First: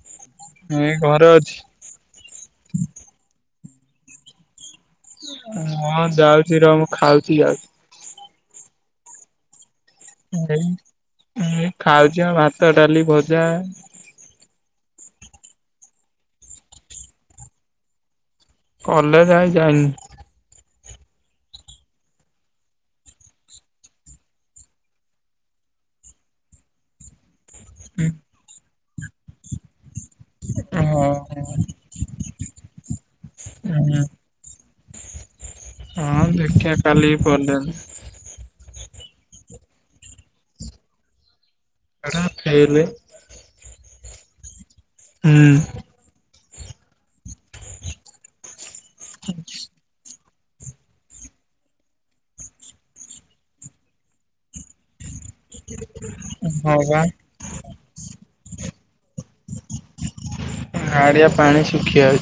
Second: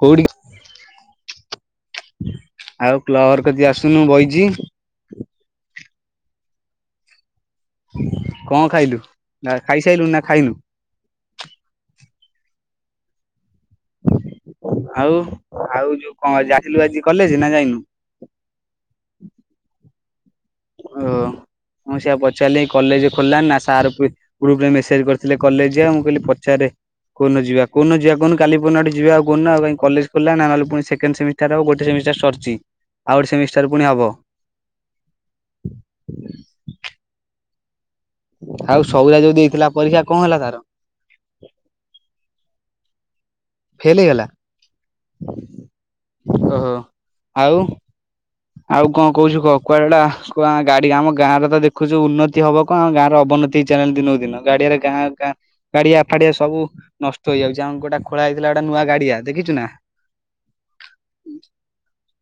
କୋଉଠି ଏଇ ଘରେ ଅଛି। ଆଉ କ୍ଲର୍କ ଦିଏ ଆସୁନୁ ବଇଚି। ହଁ ଯାଉଛି ରହ ମୁଁ ଖାଉଛି ଯାଉଚି । କଣ ଖାଇଲୁ ନା ଖାଇସାରିଲୁ ନା ଖାଇନୁ । ଯେ ଭାତ ଡାଲି ଭଜା । ଆଉ ଆଉ ଯୋଉ କଣ ଆସିଲୁ ଆଜି କଲେଜ ନା ଯାଇନୁ । କଲେଜ ଆାଇ ଯାଇନି । ଓ ମୁଁ ସେଆ ପଚାରିଲି କଲେଜ ଖୋଲଣି ନା ସାର୍ ଗ୍ରୁପରେ ମେସେଜ କରିଥିଲେ କଲେଜ ଯ ମୁଁ କହିଲି ପଚାରେ । କଉନ ଯିବା କଉନ ଯିବା କହ କାଲି ପନନାଡି ଯିବା ଆଉହୁନ ଆଉ କଁ କଲେ ଖୋଲାନା ନହେଲେ ପୁଣି ହଁ ସେକେଣ୍ଡ ସେମିଷ୍ଟାର ଆଉ ଗୋଟେ ସେମିଷ୍ଟ ସରିଛି ଆଉ ଗୋଟେ ସେମିଷ୍ଟାର ପୁଣି ହୁଁ ହବ । ହଁ ଦେଖିବା କାଲି କଲେଜ। ଆଉ ସଉଦା ଯୋଉ ଦେଇଥିଲା ପରୀକ୍ଷା କଣ ହେଲା ତାର? ସେଟା ଫେଲେ। ଫେଲ ହେଇଗଲା । ହୁଁ ଓହୋ ଆଉ ଆଉ କଣ କହୁଛୁ କ କୁଆଡେ ଗୋଟେ ଆ କ ଗାଡି ଆମ ଗାଁରେ ତ ଦେଖୁଛୁ ଉନ୍ନତି ହବ କଣ ଆମ ଗାଁରେ ଅବନତି ହେଇ ଚାଲ ଦିନକୁ ଦିନ ଗାଡିଆରେ ଗାଁ ଗାଁ ଗାଡିଆ ଫାଡିଆ ସବୁ ହଁ ବା ନଷ୍ଟ ହେଇଯାଉଛି ଆମ ଗୋଟେ ଖୋଳା ହେଇଥିଲା ଗୋଟେ ନୂଆ ଗାଡିଆ ଦେଖିଛୁ ନା ଗାଡିଆ ପାଣି ଶୁଖି ଆଉଛି ।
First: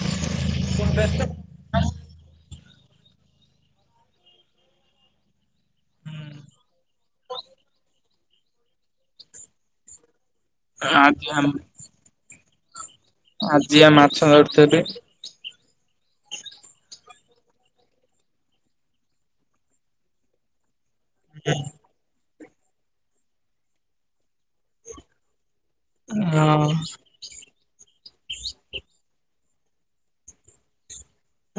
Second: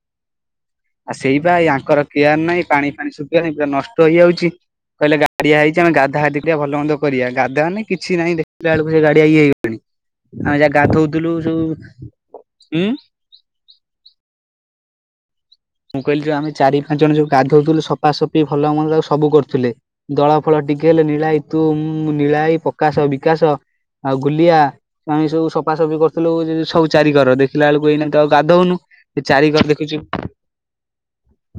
ଆଉ ସେଇ ବା ଆଙ୍କର କେୟାର ନାହିଁ ପାଣିଫାଣି ଶୁଖି ନା ପୁରା ନଷ୍ଟ ହେଇଯାଉଛି । କହିଲେ ଗାଡିଆ ହେଇଛି ଆମେ ଗାଧା ପା ଭଲମନ୍ଦ କରିବା ଗାଧାମାନେ କିଛି ନାହିଁ ଦେଖିଲା ବେଳକୁ ସେ ଗାଡିଆ ଇଏ ହେଇଗଲାଣି । ଆମେ ଯାହା ଗାଧଉଥିଲୁ ସବୁ ହୁଁ ଆଜିଆ ମାଛ ଧରୁଥୁଲି । ମୁଁ କହିଲି ଯୋ ଆମେ ଚାରି ପାଞ୍ଚ ଜଣ ଯୋଉ ଗାଧଉଥିଲୁ ସଫାସଫି ଭଲମନ୍ଦ ସବୁକରୁଥିଲେ ଦଳ ଫଳ ଟିକେ ଲେ ନୀଳଭାଇ ତୁ ନୀଳଭାଇ ପ୍ରକାଶ ବିକାଶ ଆଉ ଗୁଲିଆ ଆମେସବୁ ସ ସଫା ସବୁ ବି କରିୁଥିଲୁ ଯ ହଁ ସବୁ ଚାରିିକର ଦେଖିଲା ବେଳକୁ ଏଇନାାଇ ତ ଆଉ ଗାଧଉନୁ ସେ ଚାରିିକର ଦେଖୁଛୁ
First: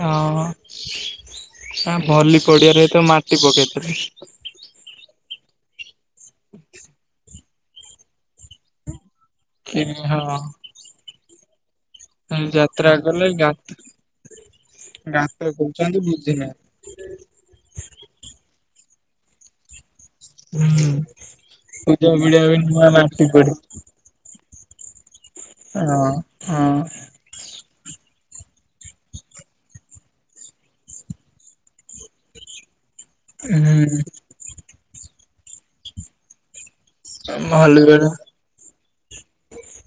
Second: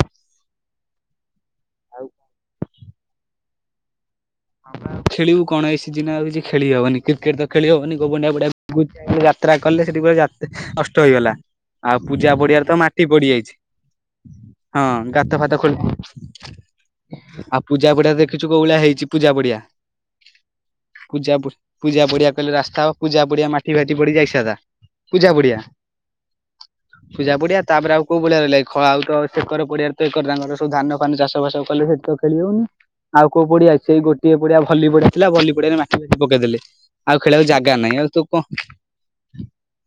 ହଁ ଆଉ ଭଲି ପଡିଆରେ ତ ମାଟି ପକେଇଥିଲ । ଖେଳିବୁ କଣ ଏଇ ସିଜିନରେ ଆଉ କିଛି ଖେଳି ହବନି କ୍ରିକେଟ ତ ଖେଳି ହଉନି ଗୋବରଡିଆ ପଡିଆ ଯାତ୍ରା କି କଲେ ସେଠି ପୁରା ଯା ହଁ ନଷ୍ଟ ହେଇଗଲା । ଆଉ ପୂଜା ପଡିବାରେ ତ ଯାତ୍ରା ମାଟି କଲେ ପଡିଯାଇଛି ଗାତ । ହଁ ଗାତ ଫାତ କରୁଛନ୍ତି ବୁଝିନାହାନ୍ତି। ଖୋଲି ଆଉ ପୂଜା ପଡିଆ ଦେଖିଛୁ କୋଉ ଭଳିଆ ହେଇଛି ପୂଜା ପଡିଆ ହୁଁ। । ପୂଜା ପୂଜା ପଡିଆ ବି କହିଲେ ରାସ୍ତା ନୂଆ ମାଟି ପୂଜା ପଡିଆ ପଡି ମାଟିଫାଟି ପଡିି ଯାଇଛାତା । ପୂଜା ପଡିଆ ହଁ ହଁ ପୂଜା ପଡିଆ ତାପରେ ଆଉ କୋଉ ଭଳିଆ ର ଲାଗେ ଖ ଆଉ ତ ସେକର ପଡିଆ ତ ଏକର ତାଙ୍କର ସବୁ ଧାନଫାନ ଚାଷଫାଶ କଲେ ସେଠିତ ଖେଳି ହଉନି । ଆଉ କୋଉ ପଡିଆ ଅଛି ହୁଁ ସେଇ ଗୋଏ ପଡିଆ ଭଲି ପଡିଆ ଥିଲା ଭଲି ପଡିଆରେ ମାଟିବାଟି ପକେଇଦେଲେ । ଆଉ ଖେଳିବାକୁ ଜାଗା ଭଲ ନାହିଁ ବେଳ ଆଉ ତୁ କଣ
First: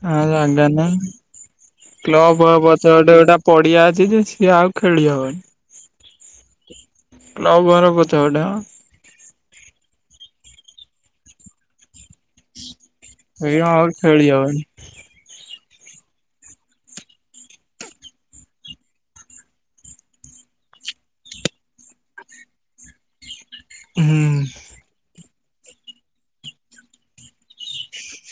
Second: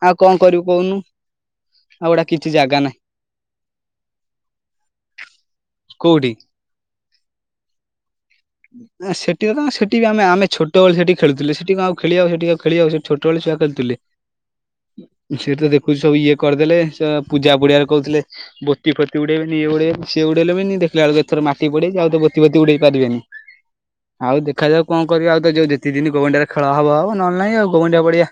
ଆଉ କଣ ଜାଗା କରିବୁ ନାହିଁ। କହୁନୁ । କ୍ଲବ ପଛ ଗଟେ ଗୋଟା ପଡିଆ ଅଛି ଯେ ସିଏ ଆଉ ଖେଳି ହବନି । କୋଉଠି? କ୍ଲବଘର ପଛପଟେ ମ ସେଠି ତ କଣ ସେଠି ବି ଆେ ଆମେ ଛୋଟ ଭଳି ସେଠି ଖେଳୁଥିଲେ ସେଠି କ ଆଉ ଖେଳିବାକୁ ସେଠି ଖେଳିବାକୁ ସେଠି ଛୋଟବେଳେ ଛୁଆ ଆଉ ଖେଳୁଥିଲେ ଖେଳି ହବନି ସେ ଦେ ସବ ଏ କରିଦଲେ ପୂଜା ପୁଡିଆରେ କହୁଥିଲେ, ବୋତିଫୋତି ଉଡେଇବଇଏ ଉଡେଇ ସିଏ ଉଡେଇଲେ ବି ଦେଖିଲା ବେଲୁକୁ ଏଥ ମାଟି ପଡ଼ାଇଛି ଆଉ ତ ବୋତିଫୋତି ଉଡ଼ାଇ ପାରିବେନି । ହୁଁ। ଆଉ ଦେଖାଯାଉ କଣ କରିବା ଆଉ ତ ଯଉତିି ଦିନ ଗୋବଡିଆରେ ଖେଳ ହବ ହବଉ ନହେଲେ ନାଇଁ ଆଉ ଗୋବଡିା ପଡିଆ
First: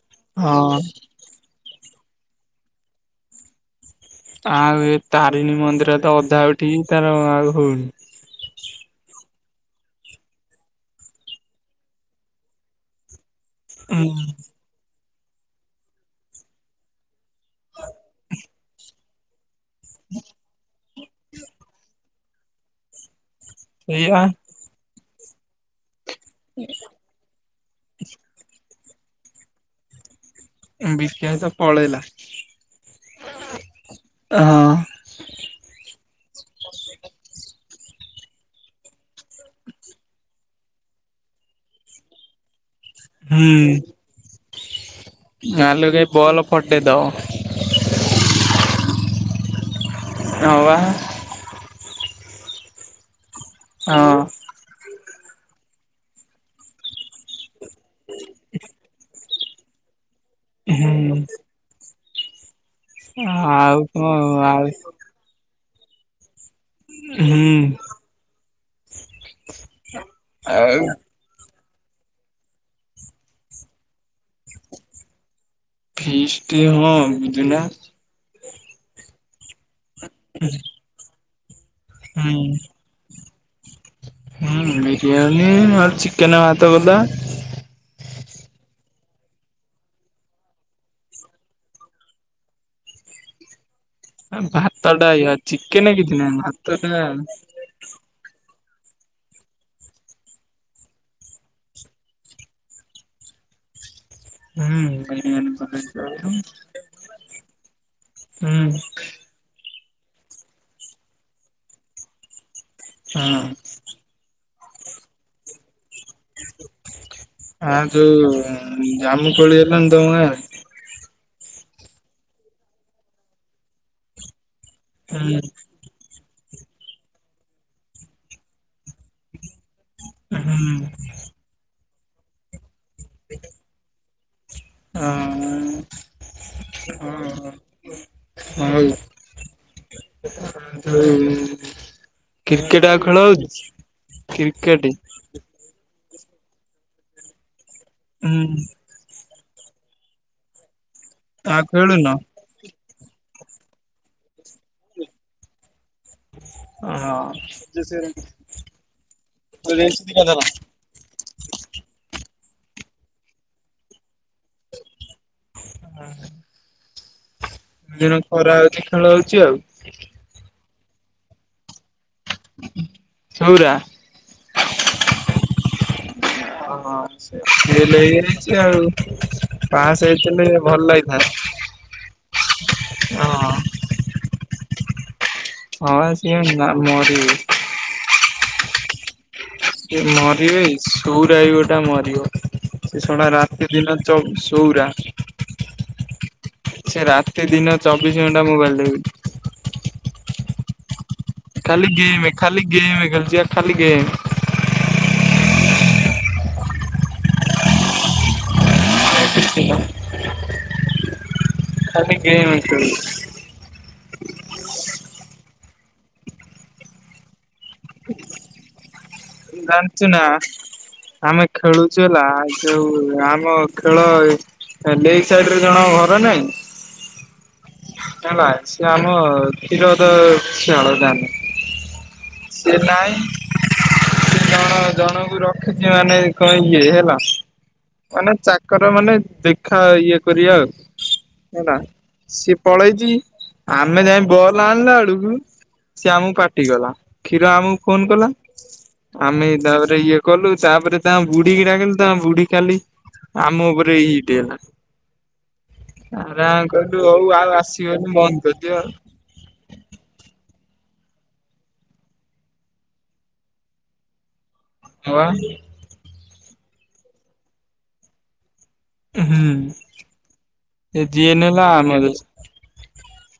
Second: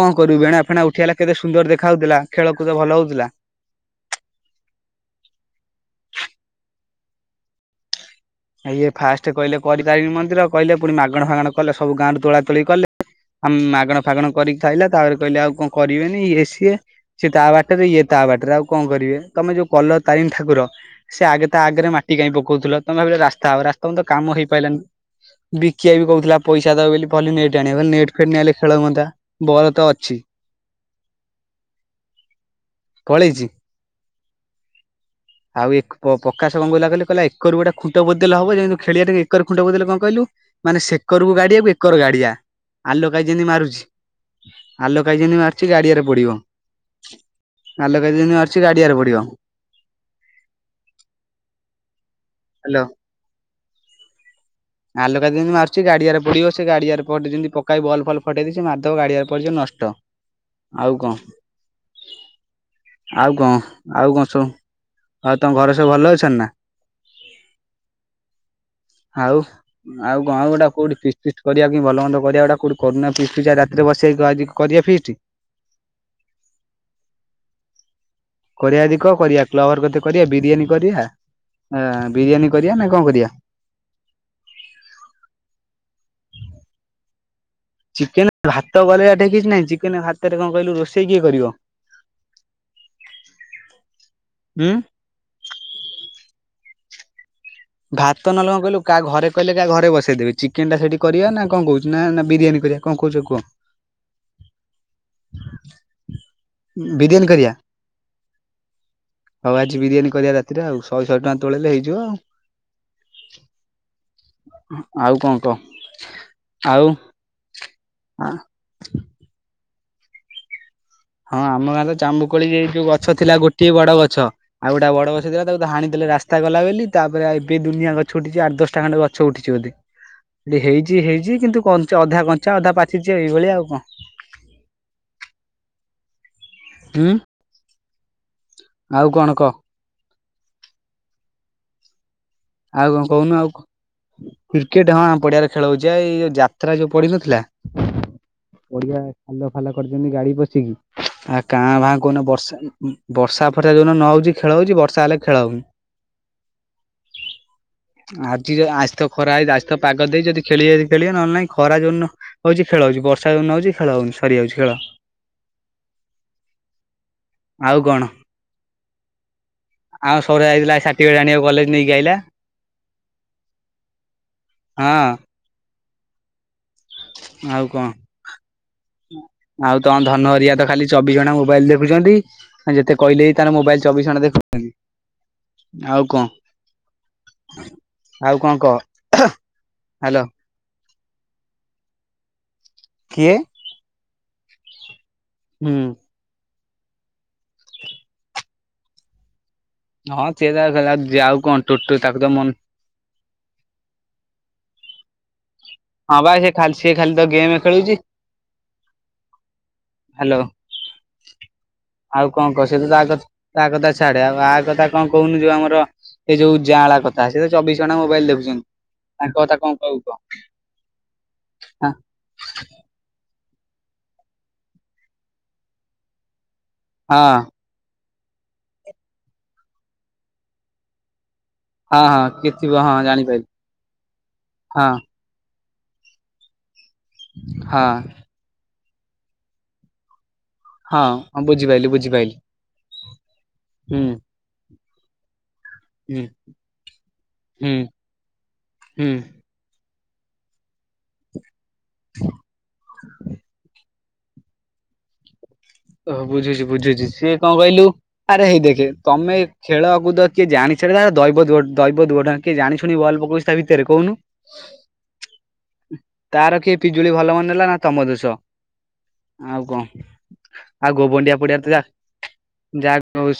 କଣ କରିବୁ ହଁ ବେଣାଫେଣା ଉଠିଲା କେତେ ସୁନ୍ଦର ଦେଖା ହଉଥିଲା। ଖେଳକୁଦ ଭଲ ହଉଥିଲା । ଆଉ ଏ ତାରିଣୀ ମନ୍ଦିର ତ ଅଧା ଉଠିକ ତାର ଆଉ ହଉନି । ଇଏ ଫାଷ୍ଟ କହିଲେ କରିପାରିନି ମନ୍ଦିର କହିଲେ ପୁଣି ମାଗଣା ଫାଗଣ କଲେ ସବୁ ଗାଁରୁ ତୋଳାତୋଳି କଲେ ଆମେ ମାଗଣା ହୁଁ ଫାଗଣ କରିକି ଖାଇଲା ତାପରେ କହିଲେ ଆଉ କଣ କରିବେନିଏ ସିଏ ସିଏ ତା ବାଟରେ ଇଏ ତା ବାଟରେ ଆଉ କଣ କରିବେ, ତମେ ଯୋଉ କଲ ତାରିଣ ଠାକୁର ସେ ଆଗେ ତା ଆଗରେ ମାଟି ଟିକ କାଇଁ ପକଉଥିଲ ତମେ ଭାବିଲ ରାସ୍ତା ହବ ରାସ୍ତା ତ ସେଇଆ କାମ ହେଇପାରିଲାନି । ବିକିଆ ବି କହୁଥିଲା ପଇସା ଦଉ ବୋଲି ନେଟ୍ ଆଣିବାଲେ ନେଟ୍ ଫେଟ ନେଲେ ଖେଳୁନ୍ତା ବଲତ ଅଛି । ବିକାଶ ପଳେଇଲା । ପଳେଇଛି? ଆଉ ଏକ ପ୍ରକାଶ ଗଙ୍ଗୁଲା କହିଲ କହିଲା ଏକରୁ ଗୋଟେ ଖ ଖୁ ବଦଲ ହବ ଯେମିତି ଖେଳିବା ଟ ଏକର ଖୁଣ୍ଟ ବଦଲ କଣ କହିଲୁ ମାନେ ସେ ଏକରକୁ ଗାଡିଆକୁ ଏକର ଗାଡିଆ ଆଲୁ କାଇ ଯେମତି ହୁଁ ମାରୁଛି। ଆଲ କା ଜିନି ମାରୁଛି ଆଲୋ ଗାଡିଆରେ କାଇଁ ପଡିବ ବଲ ଫଟେଇ ଦବ ଆଲ କା ଜିନି ମାରୁଛି ଗାଡିଆରେ ପଡିବ। ହୱ। ହ୍ୟାଲୋ। ହଁ। ଆଲୋକା ଯେମିତି ମାରୁଚଛି ଗାଡିଆରେ ପଡିବ, ସେ ଗାଡିଆରେମିତି ପକେଇ ବଲ ଫଲ ଫଟେଇଦି ସେ ମିଦବ ଗାଡିଆରେ ପଡିଯିବ ନଷ୍ଟ ଆଉ କଣ ହୁଁ। ଆଉ କଣ ଆଉ କଣ ସବୁ ଆଉ ତମ ଘର ସବୁ ଭଲ ଅଛନ୍ତି ନା। ହୁଁ। ଆଉ ଆଉ ଗଁ ଗୁଡା ଆଉ କୋଉଠିି? କରିବା ପାଇଁ ଭଲ ମନ୍ଦ କରିବା ଗଟା କୋଉି କରୁନା ରାତିରେ ବସେଇ କରିବା ଫିଷ୍ଟି। ଫିସ୍ଟି ହଁ ବୁଜୁନା। କରିବା ଯଦି କଣ କରିବା ଫ୍ଲୱର କତେ କରିବା ବିରିୟାନୀ କରିବା। ହଁ ବିରିୟାନୀ କରିବା ନା କଣ କରିବା? ହଁ ବିରିୟାନୀ ମ ଚିକେନ ତବଲା। ଚିକେନ ଭାତ କରିଆଠି କିଛି ନାହିଁ ଚିକେନ ଭାତରେ କଣ କହିଲୁ ରୋଷେଇ କିଏ କରିବ। ଉଁ ଭାତ ଟାଉ ଚିକେନ କିଛି ନାହି ଭାତଟା ଭାତ ନେଲେ କଣ କହିଲୁ କା ଘରେ କହିଲେ କାହା ଘରେ ବସେଇଦେବ। ଚିକେନ ଟା ସେଠି କରିବା ନା କଣ କହୁଛି ନା ବିରିୟାନୀ କଣ କହୁଛ କୁହ? ହୁଁ। ବିରିୟାନୀ କରିବା [unintelligible] ହଉ ହୁଁ। ବିରିୟାନୀ କରିବା ରାତିରେ ଆଉ ଶହେ ଶହେ ଟଙ୍କା ତୋଳେଇଲେ ହେଇଯିବ ଆଉ। ହଁ ଆଉ କଣ କହ? ଆଉ ଆ ତୁ ଜାମୁ କୋଳି ହେଲାଣି ତମ ଆଡେ? ହଁ ଆମ ଗାଁରେ ଜାମୁକୋଳି ଏଇ ଯୋଉ ଗଛ ଥିଲା ଗୋଟିଏ ବଡ ଗଛ। ଆଉ ଗୋଟ ତ ବଡ ଗଛ ହୁଁ ଥିଲା ତାକୁ ତ ହାଣି ଣି ଦେଲେ ରା ରାସ୍ତା କଲା ବୋଲି ତାପରେ ଏବେ ଦୁନିଆ ଗଛ ଉଠିଛି ଆଠ ଦଶଟା ଖଣ୍ଡେ ଗଛ ଉଠିଛି ବଧେ ହୁଁ ହେଇଛି ହେଇଛି କିନ୍ତୁ କଞ୍ଚା ଅଧା କଞ୍ଚା ଅଧା ପାଚିଛି ଏଇଭଳିଆ ଆଉ କଣ ହଁ ହୁଁ ହଁ ଆଉ କଣ କହ ହ। ହଉ। କ୍ରିକେଟ ଆଉ କଣ ଖେଳ କହୁନୁ ହଉଛି ଆଉ କ୍ରିକେଟ ହଁ ପଡିଆରେ ଖେଳ ହଉଛି ଏଇଉ ଏା ଯାତ୍ରା ପଡିିନଥିଲା। ହୁଁ। ହାଲ ଫାଲ କରିଛନ୍ତି ଗାଡି ପଶିକି ଆ ଆଉ କାଁ ଭାଁ ଖେଳୁନ? କହୁନ ବର୍ଷା ବର୍ଷା ଫର୍ଷା ଯୋଉନ ନ ହଉଛି ଖେଳ ହଉଛି ବର୍ଷା ହେଲେ ଖେଳ ହଉନି ଓ ହଁ। ଆଜି ଆସି ତ ଖରା ହେଇ ଆସି ପାଗ ଦେଇ ଯଦି ଖେଳି ଯଦି ଖେଳିବ ନହେଲେ ନାଇଁ ଖରା ଜ ହଉଛି ଖେଳ ହଉଛି ବର୍ଷା ଦଉ ହଛି ଖେଳ ହଉନି ସରିଯାଉଛି ଖେଳ ହଁ। ଆଉ ଦ କଣ ଦିନ ଖରା ହଉଛି ଖେଳ ହଉଛି ଆଉ। ଟିକେ ଜାଣିବା କଲେଜ ନେଇକି ଆାଇଲା ସଉୁର ହଁ ଆଉ ଫେଲ ହେଇଯାଇଛି ଆଉ କଣ ଆଉ ତମ ପାସ୍ ଧନ ହେଇଥିଲେ ହରିଆ ତ ଭଲ ଖାଲି ଚବିଶ ଲାଗିଥାନ୍ତା ଘଣ୍ଟା ମୋବାଇଲ ଦେ ଯେତେ କହିଲେ ହଁ ତାର ମୋବାଇଲ ଚବିଶ ଘଣ୍ଟା ଦେଖୁଛନ୍ତି। ହଁ ସେ ମରି ଆଉ କଣ କହ? ସେ ହ୍ୟାଲୋ ମରିବେ ସୁରାଇ ଗୋଟା ମରିବ ସେ ଶୁଣ କିଏ ରାତି ଦିନ ସଉରା ହୁଁ। ସେ ରାତି ଦିନ ଚବିଶ ଘଣ୍ଟା ମୋବାଇଲ ଦେଖୁଚି ହଁ ସେ ତାର ଆଉ କଣ ଖାଲି ଟୁଟୁ ତାକୁ ତ ଗେମ ମନ ଖାଲି ଗେମ ଖେଳୁଛି ଖାଲି ଗେମ ହଁ ଭାଇ ସେ ଖାଲି ସେ ଖାଲି ତ ଗେମ ଖେଳୁଛି। ହ୍ୟାଲୋ ଖାଲି ଆଉ କଣ ଗେମ୍ କହ ସେ ତ ଯା ଖେଳୁଛି କରୁଛି ତା କଥା ଚାଡେ ଆଉ ଆ କଥା କଣ କହୁନୁ ଯୋଉ ଆମର ସେ ଯୋଉ ଜାଁଳା କଥା ସେ ତ ଚବିଶ ଘଣ୍ଟା ମୋବାଇଲ ଦେଖୁଛନ୍ତି। ତାଙ୍କ କଥା କଣ କହିବୁ ଜାଣିଛୁ କହ ନା ଆମେ ହଁ ଖେଳୁଛୁ ହେଲା ଯୋଉ ଆମ ଖେଳ ଲେପଟ ସାଇଡରେ ଜଣଙ୍କ ଘର ନାଇଁ ହଁ। ହେଲା ସେ ଆମ ଖିରଦ ଛାଡ ଜାଣିନୁ ହଁ ହଁ କିଏ ଥିବ ହଁ ଜାଣିପାରିବି। ସେ ଜଣ ଜଣଙ୍କୁ ରଖିଛି ମାନେ କଣ ଇଏ ହେଲା ହଁ ମାନେ ତାର ମାନେ ଦେଖା ଇଏ। କରିବା ଆଉ ହଁ ହଁ ହେଲା ବୁଝିପାଇଲି ବୁଝିପାଇଲି ସିଏ ପଳେଇଛି ଆମେ ହୁଁ ଯାଇ ବଲ ଆଣିଲା ଆ ସେ ହୁଁ ଆମକୁ ପାଟି ଗଲା କ୍ଷୀର ହୁଁ ଆମକୁ ଫୋନ କଲା ହୁଁ ଆମେ ଇଏ କଲୁ ତାପରେ ତା ବୁଢୀ କିି ଡାକିଲୁ ତା ବୁଢୀ ଖାଲି ଆମ ଉପରେ ଏଇ ଇଏ ହେଲା। ଓ ହୋ ଆରେ ବୁଝୁଛି ଆମେ କହିଲୁ ବୁଝୁଛି ହଉ ସିଏ ଆଉ କଣ କହିଲୁ ଆସିବନି ବନ୍ଦ ଆରେ ହେଇ କରିଦିଅ ଦେଖେ ଆଉ। ତମେ ଖେଳକୁଦ କିଏ ଜାଣିଛ। ସେଟା ତ ଦୈବ ଦୈବ ଦୁଘଟଣା କିଏ ଜାଣି ଶୁଣି ବଲ୍ ଟା ପକଉଛି ଭିତରେ କହୁନୁ। ହଁ ବା ତାର କିଏ ପିଜୁଳି ଭଲ ମନ୍ଦ ନେଲା ନା ତମ ଦୋଷ ଆଉ କଣ ହୁଁ ଆଉ ଯିଏ ଗୋବଣ୍ଡିଆ ନେଲା ପଡିଆରେ ଯା ଆମ ଦୋଷ। ଯା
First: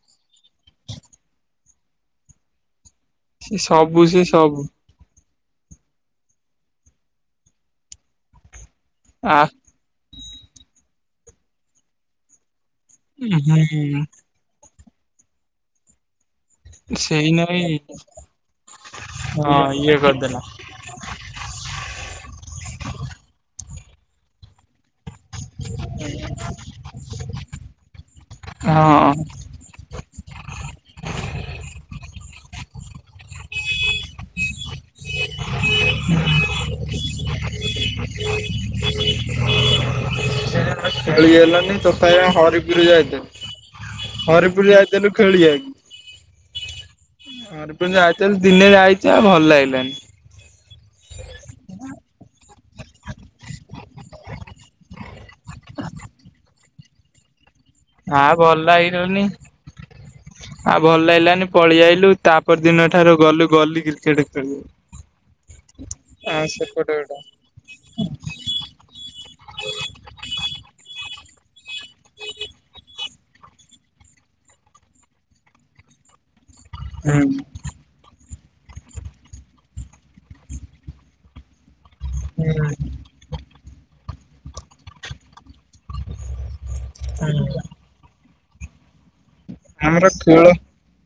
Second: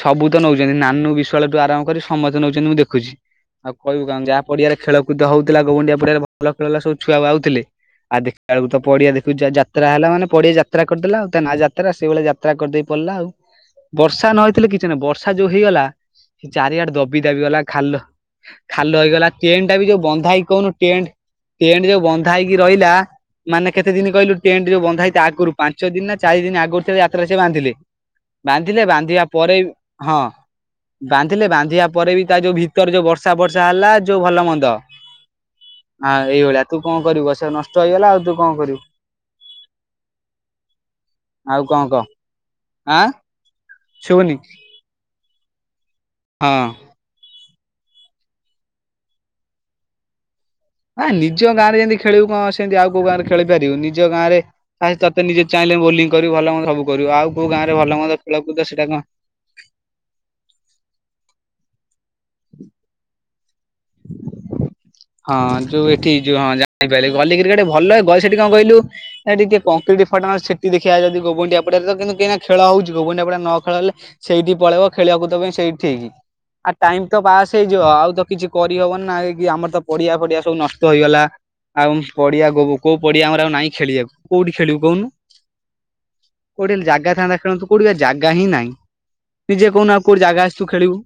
ସବୁ ତ ନେଉଛନ୍ତି ନାନୁ ବିଶ୍ୱାଳ ଠୁ ଆରମ୍ଭ କରି ସମସ୍ତେ ନେଉଛନ୍ତି ମୁଁ ଦେଖ ଦେଖୁଛି ସେ ଆଉ ସବୁ କହିବୁ କଣ ସେ ଯାହା ସବୁ ପଡିଆରେ ଖେଳକୁଦ ହଉ। ଥିଲା ଗ ଗୁଣ୍ଡିଆ ପଡ଼ିଆରେ ଭଲ ଖେଳ ହେଲା ସବୁ ଛୁଆ ବା ଆଉଥିଲେ ଆଉ ଦେଖିଲ ବେଳକୁ ତ ପଡିଆ ଆ ଦେଖୁଚୁ ଯାତ୍ରା ହେଲା ମାନେ ପଡିଆ ଯାତ୍ରା କରିଦେଲା ଆଉ ତା ନା ଯାତ୍ରା ସେଇଭଳିଆ ଯାତ୍ରା କରିଦେଇ ପଳେଇଲା, ଆଉ ହୁଁ ବର୍ଷା ନହେଇଥିଲେ କି ସେ ବର୍ଷା ଯୋଉ ହେଇଗଲା, ସେ ଚାରିଆଡେ ଦବି ସେଇ ଦାବି ଗଲା ଖାଲ ନାଇଁ ଖାଲ ହେଇଗଲା ହଁ ଟେଣ୍ଟ ଟା ବି ଇଏ ଯୋଉ ବନ୍ଧା କରିଦେଲା ହେଇ ହଁ। କହୁନୁ ଟେଣ୍ଟ ଟେଣ୍ଟ ଯୋଉ ବନ୍ଧା ହେଇକି ରହିଲା ମାନେ କେତେ ଦିନ କହିଲୁ? ଟେଣ୍ଟ ଯୋଉ ବନ୍ଧା ହେଇଛି, ଆଗରୁ ପାଞ୍ଚ ଦିନ ନା ଚାରି ଦିନ ଆଗୁ ଯାତ୍ରାରେ ସେ ବାନ୍ଧିଲେ ବାନ୍ଧିଲେ ବାନ୍ଧିବା ପରେ ହଁ। ବାନ୍ଧିଲେ ବାନ୍ଧିବା ପରେ, ବି ତା ଯୋଉ ଭିତର ଯୋଉ ବର୍ଷା ବର୍ଷା ହେଲା ଯୋଉ ଭଲ ମନ୍ଦ ହଁ ଏଇଭଳିଆ ତୁ କଣ କରିବୁ? ସେ ନଷ୍ଟ ହେଇଗଲା ଆଉ ତୁ କଣ କରିବୁ? [unintelligible] ଆଉ ହେଲାନି କଣ କହ [unintelligible] ହରିପୁର ଆଁ ଯାଇଥିଲୁ ଶୁଭୁନି ।ହରିପୁର ଯାଇଥିଲୁ ଖେଳିବାକୁ ହଁ। ହଁ ଯାଇଥିଲୁ, ଦିନେ ଯାଇଛି ଆଉ ଭଲ ଲାଗି ଲାନି। ନା ନିଜ ଗାଁରେ ଯେମିତି ଖେଳିବୁ, କଣ ସେମିତି ଆଉ କୋଉ ଗାଁରେ ଖେଳି ପାରିବୁ। ନିଜ ଗାଁ ରେ ତତେ ନିଜ ଚାହିଁ ବୋଲିଂ କରିବ ଭଲମନ୍ଦ ସବୁ କରିବୁ ଆଉ କୋଉ ଗାଁରେ ଭଲ ମନ୍ଦ ନା ଖେଳକୁଦ ଭଲ ସେଇଟା କଣ ଲାଗିଲାନି, ଆଉ ଭଲ ଲାଗିଲାନି। ପଳେଇଆଇଲୁ ତାପ ଦିନ ଠାରୁ ଗଲୁ ଗଲି କ୍ରିକେଟ ଖେଳ ହଁ ଯୋଉ ଏଠି ଯୋଉ ହଁ ଜାଣିପାରିଲି ଗୋଟା [unintelligible] ଭଲଲାଗେ ସେଠି କଣ କହିଲୁ ସେଠି ଟିକେ କ [unintelligible] ଦେଖଆ [unintelligible] ଗୋବୁଣ୍ଡିଆପଡାରେ ତ କିନ୍ତୁ କାହିକନା ଖେଳ ହଉଛି ଗୋବଣ୍ଡିଆପଡା ନ ଖେଳହେଲେ ସେଇଠି ପଳେଇବ ଖେଳକୁଦ ପାଇଁ ସେଇଠି ଠିକ। ଆଉ ଟାଇମ ତ ହୁଁ ପାସ୍ ହେଇଯିବ ଆଉ ତ କିଛି। କରିହବନି ନା କି ଆମର ତ ପଡିଆ ଫଡିଆ ସବୁ ନଷ୍ଟ ହେଇଗଲା। ଆଉ ପଡିଆ ଗୋବ ହୁଁ କୋଉ ପଡିଆ, ଆମର ଆଉ ନାଇଁ ଖେଳିବାକୁ କୋଉଠି ଖେଳିବୁ କହୁନୁ? କୋଉଠି ଜାଗା ଥାଆନ୍ତା ଖେଳନ୍ତୁ କୋଉଠି ଜାଗା ହିଁ ନାହିଁ। ନିଜେ କହୁନୁ ଆଉ ଆମର କୋଉଠି ଖେଳ ଜାଗା ଅଛି ତୁ ଖେଳିବୁ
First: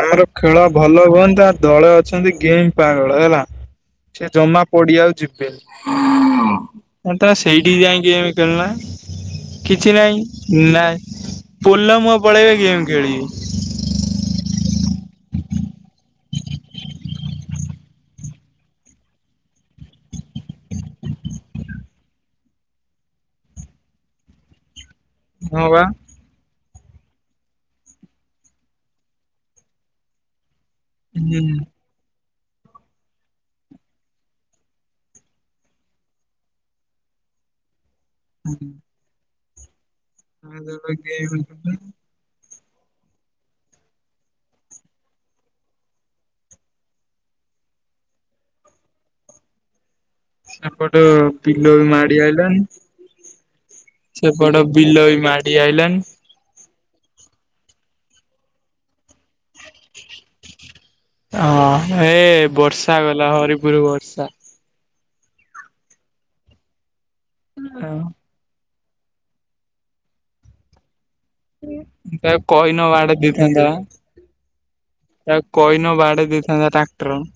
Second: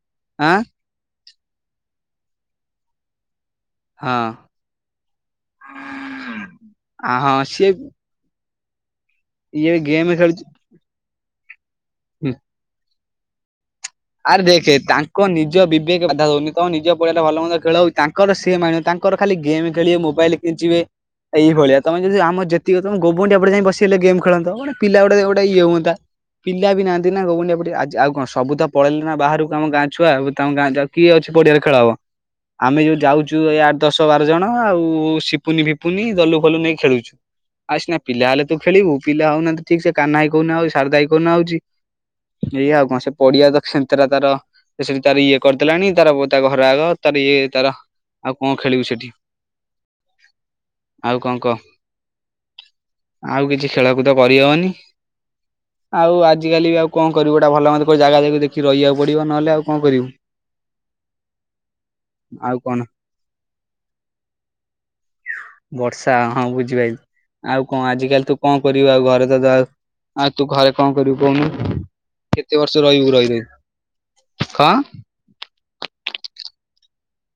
ଆମର ଆଁ ଖେଳ ଭଲ ହୁଅନ୍ତା, ଦଳ ଅଛନ୍ତି ଗେମ୍ ପାଗଳ ହେଲା, ହଁ। ସେ ଜମା ପଡିଆକୁ ତ ଆ ହଁ ସିଏ ସେଇଠିକି ଯାଇକି ଗେମ ଖେଳୁନ। ଇଏ କିଛି ଗେମ୍ ଖେଳୁଛି ନାହିଁ ନାଇଁ ପୋଲ ମୁଁ ପଳେଇବେ ଗେମ୍ ଖେଳିବି। ଆରେ ଦେଖେ ତାଙ୍କ ନିଜ ବିବେକ ବାଧା ହଉନି, ତମ ନିଜ ପଡିଆରେ ଭଲ ମନ୍ଦ ଖେଳ ହଉଛି ତାଙ୍କର ସେ ମାନେ ତାଙ୍କ ଙ୍କର ଖାଲି ଗେମ୍ ଖେଳିବେ, ମୋବାଇଲ କେଞ୍ଚିବେ ଏଇଭଳିଆ ତମେ ଯଦି, ଆମ ଯେତିକ ତମ ଗୋବୁଡି ଆରେ ଯାଇ ବସି ହେଲେ ଗେମ୍ ଖେଳନ୍ତ ପିଲା ଗୋଟେ ଗୋଟେ ଇଏ ହଁ ବା ହୁଅନ୍ତା, ପିଲା ବି ନାହାନ୍ତି ନା ଗୋବୁଡି ଆଉ କଣ ସବୁ ତ ପଳେଇଲି ନା ବାହାରକୁ। ଆମ ଗାଁ ଛୁଆ ତ ଗାଁରେ କିଏ ଅଛି ହୁଁ ପଡିଆରେ ଖେଳ ହବ। ଆମେ ଯୋଉ ଯାଉଛୁ ଏଇ ଆଠ ଦଶ ବାର ଜଣ, ଆଉ ସିପୁନି ଫିପୁନି ଦଲୁ ଫଲୁ ନେଇ ଖେଳୁଛୁ। ଆଉ ସିନା ପିଲା ହେଲେ ତୁ ଖେଳିବୁ, ପିଲା ହଉନାହାନ୍ତି ଠିକ ସେ କାହ୍ନା ଭାଇ କୋଉଦିନ ଆଉଛି ସାରଦା ଭାଇ କୋଉଦିନ ଗେମ୍ ଆଉଛି। ଏଇ ଆଉ କଣ ସେ ପଡିଆ ତ ସେତେରା ତାର ସେଠି ତାର ଇଏ କରିଦେଲାଣି, ତାର ତା ଘର ଆଗ ତାର ଇଏ ତାର ଆଉ କଣ ଖେଳିବୁ ସେଠି? ସେପଟ ଆଉ କଣ କହ ବିଲ ବି ମାଡି ଆଇଲାଣି। ଆଉ କିଛି ଖେଳକୁଦ ସେପଟ କରିହବନି। ବିଲ ବି ମାଡି ଆଇଲାଣି ଆଉ ଆଜିକାଲି ବି ଆଉ କଣ କରିବୁ କୋଉଟା ଭଲ ମନ୍ଦ କୋଉ ଜାଗା ଦେଖିକି ରହିବାକୁ ପଡିବ, ନହେଲେ ଆଉ କଣ କରିବୁ। ହଁ ଏ ଆଉ କଣ ବର୍ଷା ଗଲା ହରିପୁର ବର୍ଷା। ବର୍ଷା ହଁ ବୁଝିପାଇଲି, ଆଉ କଣ ଆଜିକାଲି ତୁ କଣ ପଢ଼ିବା ଆଉ ଘରେ ତୁ ଘରେ କଣ କରିବୁ, କହୁନୁ ତାକୁ କେତେ କହିନ ବର୍ଷ ରହିବୁ ବାଡେଇ ରହି ରହି? ଦେଇଥାନ୍ତା କଣ? ତାକୁ କହିନ ବାଡ଼େଇ ଦେଇଥାନ୍ତା ତା ଟ୍ରନ୍